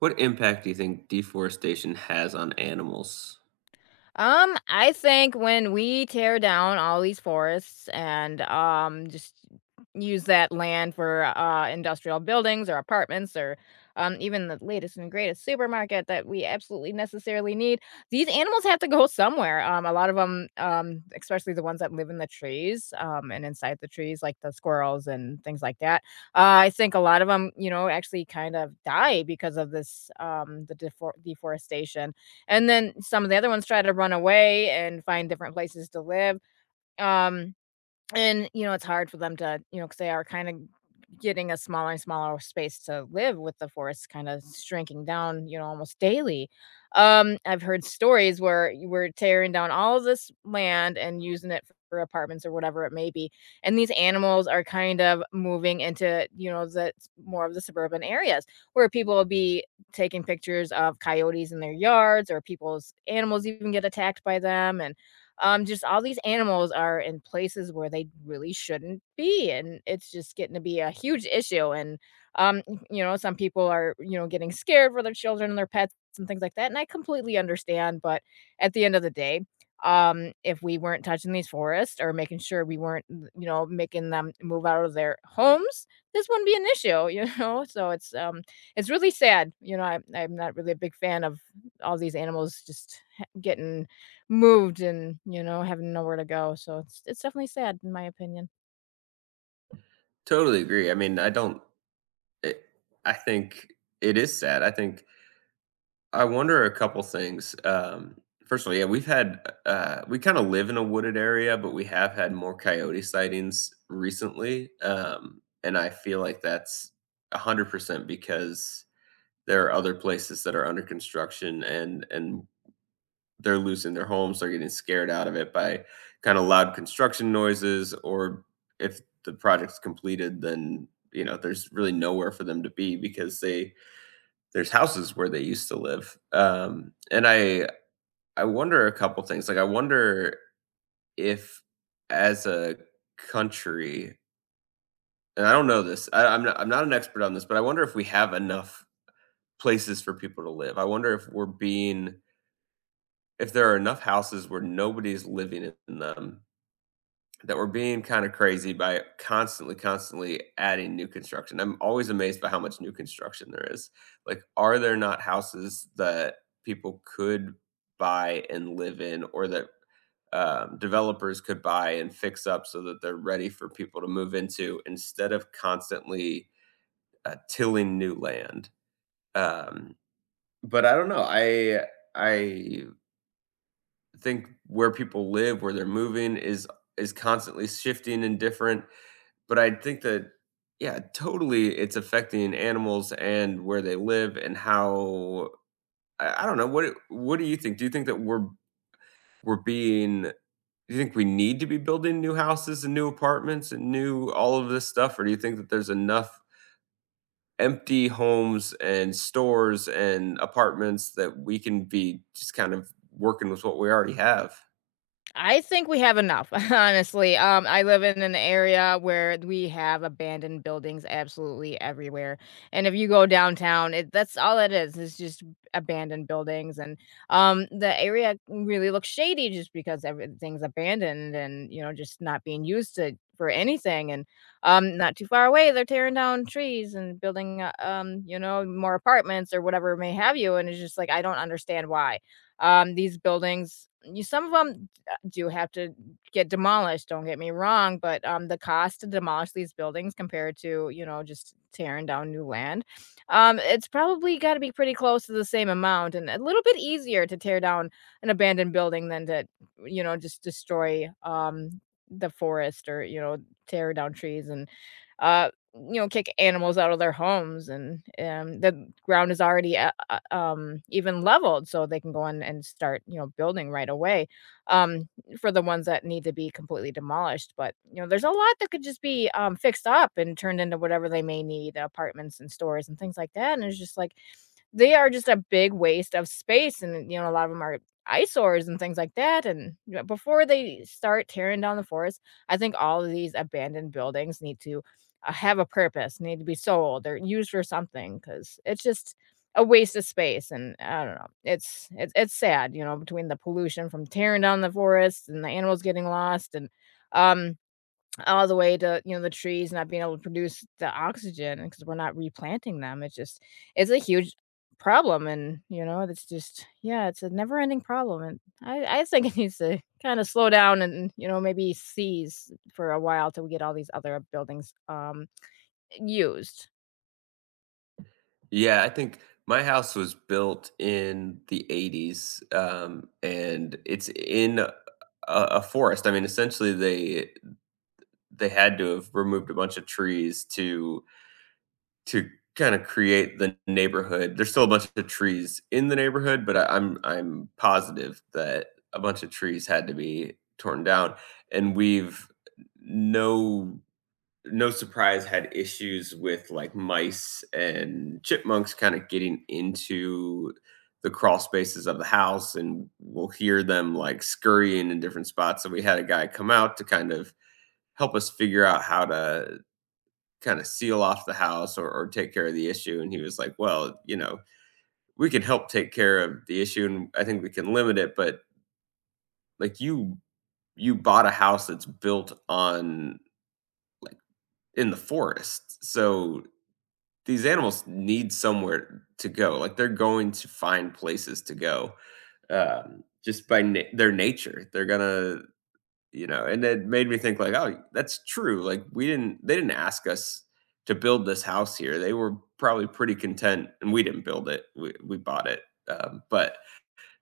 What impact do you think deforestation has on animals? I think when we tear down all these forests and just use that land for industrial buildings or apartments or even the latest and greatest supermarket that we absolutely necessarily need, these animals have to go somewhere. A lot of them, especially the ones that live in the trees and inside the trees, like the squirrels and things like that. I think a lot of them, actually kind of die because of this deforestation, and then some of the other ones try to run away and find different places to live. Um, and, it's hard for them to, because they are kinda getting a smaller and smaller space to live, with the forest kinda shrinking down, almost daily. I've heard stories where you were tearing down all this land and using it for apartments or whatever it may be, and these animals are kind of moving into, you know, the more of the suburban areas where people will be taking pictures of coyotes in their yards, or people's animals even get attacked by them. And just all these animals are in places where they really shouldn't be, and it's just getting to be a huge issue. And um, some people are getting scared for their children and their pets and things like that, and I completely understand. But at the end of the day, if we weren't touching these forests or making sure we weren't making them move out of their homes, this wouldn't be an issue. It's really sad. I'm not really a big fan of all these animals just getting moved and, having nowhere to go, so it's definitely sad in my opinion. Totally agree. I mean, I don't. It, I think it is sad. I think I wonder a couple things. First of all, yeah, we've had we kind of live in a wooded area, but we have had more coyote sightings recently, and I feel like that's 100% because there are other places that are under construction and they're losing their homes, they're getting scared out of it by kind of loud construction noises, or if the project's completed, then you know there's really nowhere for them to be because they there's houses where they used to live. And I wonder a couple things. Like I wonder if as a country, and I don't know this, I'm not an expert on this, but I wonder if we have enough places for people to live. I wonder if we're being if there are enough houses where nobody's living in them that we're being kind of crazy by constantly adding new construction. I'm always amazed by how much new construction there is. Like, are there not houses that people could buy and live in, or that developers could buy and fix up so that they're ready for people to move into instead of constantly tilling new land? Um, but I don't know. I think where people live, where they're moving, is constantly shifting and different but I think that yeah, totally it's affecting animals and where they live and how I don't know, what do you think? Do you think that we're being do you think we need to be building new houses and new apartments and new all of this stuff? Or do you think that there's enough empty homes and stores and apartments that we can be just kind of working with what we already have? I think we have enough, honestly. I live in an area where we have abandoned buildings absolutely everywhere, and if you go downtown, it that's all it is. It's just abandoned buildings. And the area really looks shady just because everything's abandoned and just not being used to for anything. And not too far away, they're tearing down trees and building more apartments or whatever may have you. And it's just like, I don't understand why these buildings you some of them do have to get demolished, don't get me wrong, but the cost to demolish these buildings compared to, just tearing down new land, it's probably gotta be pretty close to the same amount, and a little bit easier to tear down an abandoned building than to, just destroy, the forest, or, tear down trees and, uh, kick animals out of their homes. And, the ground is already, even leveled, so they can go in and start, building right away, um, for the ones that need to be completely demolished. But, there's a lot that could just be, fixed up and turned into whatever they may need, apartments and stores and things like that. And it's just like, they are just a big waste of space, and, a lot of them are eyesores and things like that. And, before they start tearing down the forest, I think all of these abandoned buildings need to, have a purpose, need to be sold or used for something, because it's just a waste of space. And I don't know, it's sad, you know, between the pollution from tearing down the forests and the animals getting lost, and, um all the way to, the trees not being able to produce the oxygen because we're not replanting them. It's just it's a huge problem. And, it's just, yeah, it's a never ending problem. And I think it needs to kind of slow down and, maybe cease for a while till we get all these other buildings used. Yeah, I think my house was built in the 80s, and it's in a forest. I mean, essentially, they had to have removed a bunch of trees to to kind of create the neighborhood. There's still a bunch of trees in the neighborhood, but I'm positive that a bunch of trees had to be torn down, and we've no no surprise had issues with like mice and chipmunks kind of getting into the crawl spaces of the house and we'll hear them like scurrying in different spots so we had a guy come out to kind of help us figure out how to kind of seal off the house or take care of the issue and he was like well you know we can help take care of the issue and I think we can limit it but like you bought a house that's built on like in the forest so these animals need somewhere to go. Like they're going to find places to go just by their nature. They're gonna, you know. And it made me think like, oh, that's true. Like we didn't, they didn't ask us to build this house here. They were probably pretty content, and we didn't build it. We bought it. But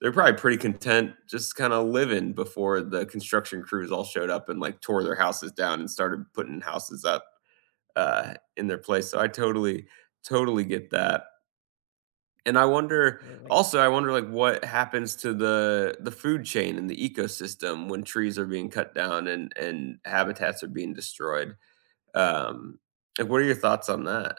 they're probably pretty content just kind of living before the construction crews all showed up and like tore their houses down and started putting houses up in their place. So I totally, totally get that. And I wonder Absolutely. also, I wonder, like, what happens to the food chain and the ecosystem when trees are being cut down and habitats are being destroyed. Um, like, what are your thoughts on that?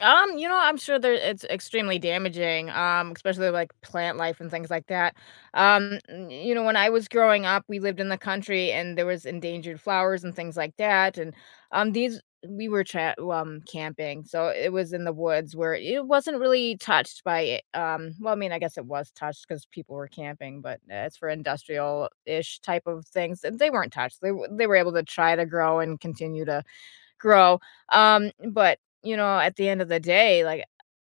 I'm sure there it's extremely damaging, especially like plant life and things like that. You know, when I was growing up, we lived in the country and there was endangered flowers and things like that. And these, we were camping, so it was in the woods where it wasn't really touched by it. Well, I mean, I guess it was touched because people were camping, but it's for industrial ish type of things. And they weren't touched. They were able to try to grow and continue to grow. But you know, at the end of the day, like,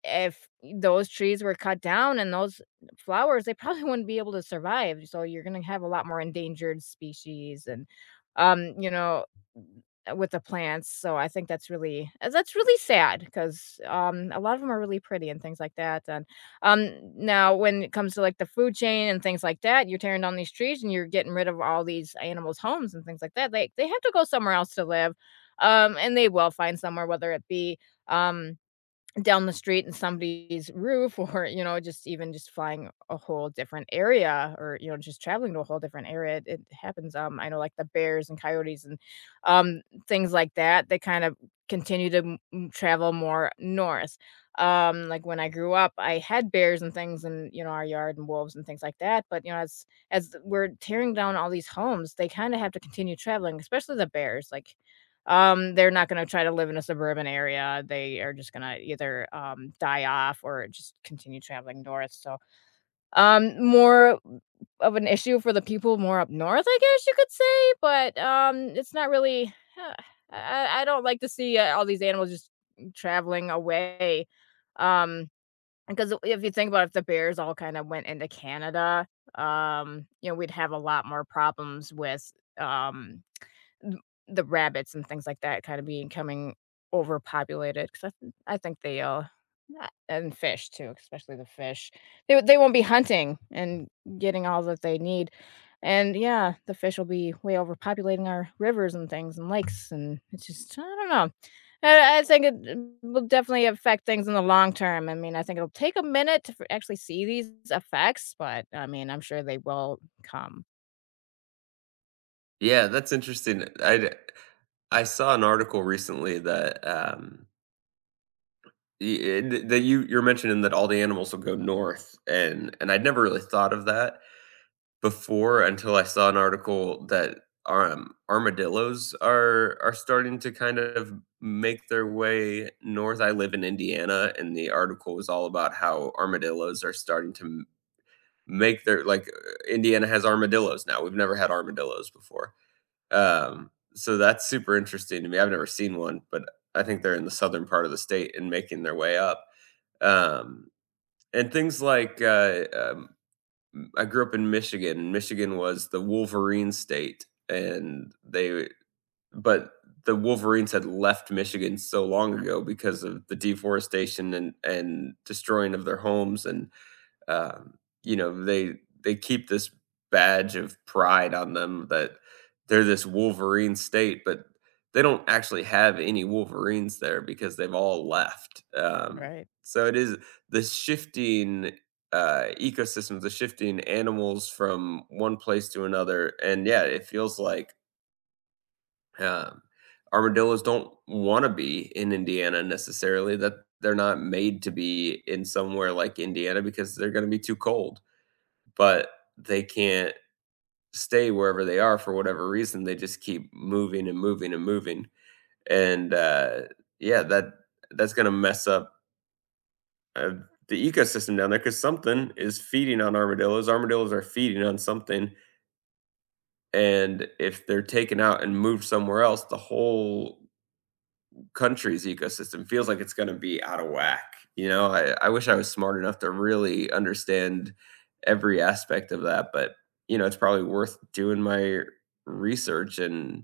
if those trees were cut down and those flowers, they probably wouldn't be able to survive, so you're gonna have a lot more endangered species, and, you know, with the plants. So I think that's really sad, because a lot of them are really pretty and things like that. And, now when it comes to, like, the food chain and things like that, you're tearing down these trees and you're getting rid of all these animals' homes and things like that, they have to go somewhere else to live, and they will find somewhere, whether it be, um down the street in somebody's roof or, you know, just even just flying a whole different area, or, you know, just traveling to a whole different area. It happens. I know, like the bears and coyotes and um, things like that. They kind of continue to travel more north. Like when I grew up, I had bears and things in, our yard, and wolves and things like that. But, you know, as we're tearing down all these homes, they kind of have to continue traveling, especially the bears. Like, they're not gonna try to live in a suburban area. They are just gonna either, die off or just continue traveling north. So, more of an issue for the people more up north, I guess you could say. But, it's not really I I don't like to see, all these animals just traveling away, um, because if you think about it, if the bears all kinda went into Canada, you know, we'd have a lot more problems with, um, Th the rabbits and things like that kinda becoming overpopulated, 'cause I think they, yeah, and fish too, especially the fish. They won't be hunting and getting all that they need, and yeah, the fish will be way overpopulating our rivers and things and lakes. And it's just, I don't know. I think it will definitely affect things in the long term. I mean, I think it'll take a minute to f actually see these effects, but, I mean, I'm sure they will come, Yeah, that's interesting. I saw an article recently that that you're mentioning that all the animals will go north, and I'd never really thought of that. Before until I saw an article that, armadillos are starting to kind of make their way north. I live in Indiana, and the article was all about how armadillos are starting to m make their like, Indiana has armadillos now. We've never had armadillos before. So that's super interesting to me. I've never seen one, but I think they're in the southern part of the state and making their way up. Um, and things like, I grew up in Michigan. Michigan was the Wolverine state, and they but the Wolverines had left Michigan so long ago because of the deforestation and destroying of their homes and um, you know, they keep this badge of pride on them that they're this Wolverine state, but they don't actually have any Wolverines there because they've all left. Right? So it is the shifting ecosystems, the shifting animals from one place to another, and yeah, it feels like um, armadillos don't want to be in Indiana necessarily. That they're not made to be in somewhere like Indiana because they're going to be too cold but they can't stay wherever they are for whatever reason. They just keep moving and moving and moving. And yeah, that's gonna mess up uh, the ecosystem down there because something is feeding on armadillos. Armadillos are feeding on something, and if they're taken out and moved somewhere else, the whole country's ecosystem feels like it's going to be out of whack. You know, I wish I was smart enough to really understand every aspect of that, but you know, it's probably worth doing my research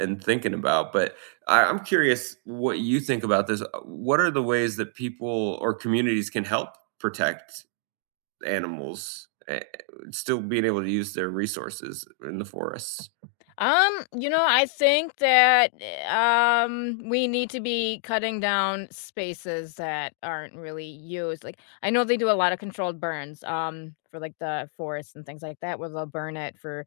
and thinking about. But I'm curious what you think about this. What are the ways that people or communities can help protect animals, still being able to use their resources in the forests. I think that we need to be cutting down spaces that aren't really used. Like, I know they do a lot of controlled burns for like the forests and things like that, where they'll burn it for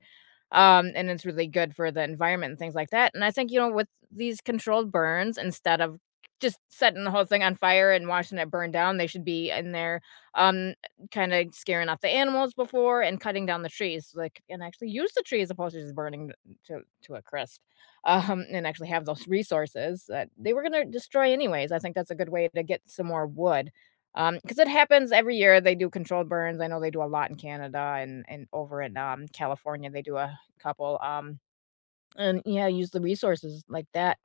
and it's really good for the environment and things like that. And I think, you know, with these controlled burns, instead of just setting the whole thing on fire and watching it burn down, they should be in there um kind of scaring off the animals before, and cutting down the trees so they can actually use the trees, opposed to just burning to a crisp. And actually have those resources that they were gonna destroy anyways. I think that's a good way to get some more wood, because it happens every year. They do controlled burns. I know they do a lot in Canada, and over in, California, they do a couple. And yeah, use the resources like that.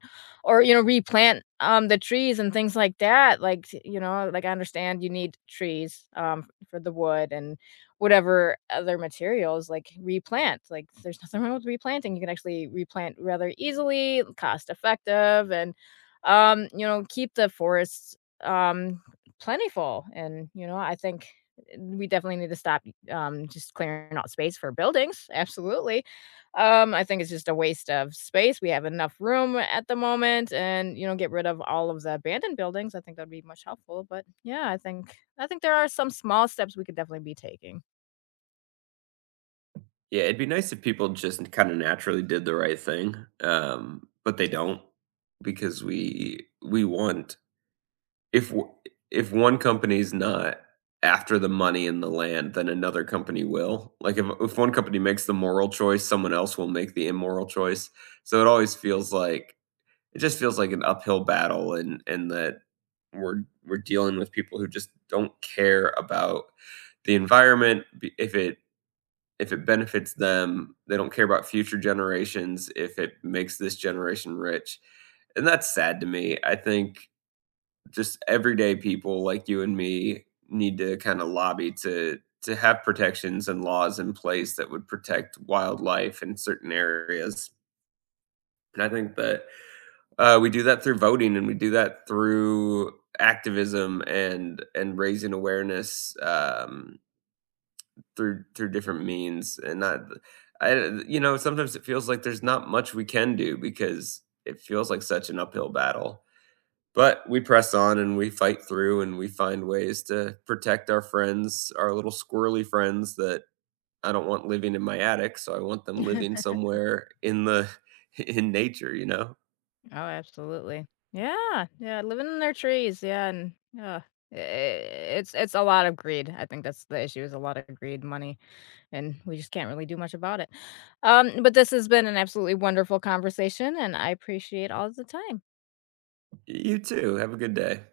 Or, you know, replant, the trees and things like that. Like, you know, like, I understand you need trees, for the wood and whatever other materials. Like, replant. Like, there's nothing wrong with replanting. You can actually replant rather easily, cost effective, and, you know, keep the forests, um, plentiful. And, you know, I think we definitely need to stop, just clearing out space for buildings, absolutely. I think it's just a waste of space. We have enough room at the moment, and, you know, get rid of all of the abandoned buildings. I think that'd be much helpful. But yeah, I think there are some small steps we could definitely be taking. Yeah, it'd be nice if people just kind of naturally did the right thing, but they don't because we want If w if one company's not after the money and the land, then another company will. Like, if one company makes the moral choice, someone else will make the immoral choice. So it always feels like it just feels like an uphill battle and that we're dealing with people who just don't care about the environment, b if it benefits them, they don't care about future generations, if it makes this generation rich, and that's sad to me. I think just everyday people like you and me need to kind of lobby to have protections and laws in place that would protect wildlife in certain areas. And I think that we do that through voting, and we do that through activism and raising awareness through through different means. And not, I, you know, sometimes it feels like there's not much we can do because it feels like such an uphill battle. But we press on and we fight through and we find ways to protect our friends, our little squirrely friends that I don't want living in my attic, so I want them living somewhere in the in nature, you know? Oh, absolutely. Yeah. Yeah, living in their trees, yeah, and yeah. It's a lot of greed. I think that's the issue, is a lot of greed, money, and we just can't really do much about it. But this has been an absolutely wonderful conversation, and I appreciate all the time. You too. Have a good day.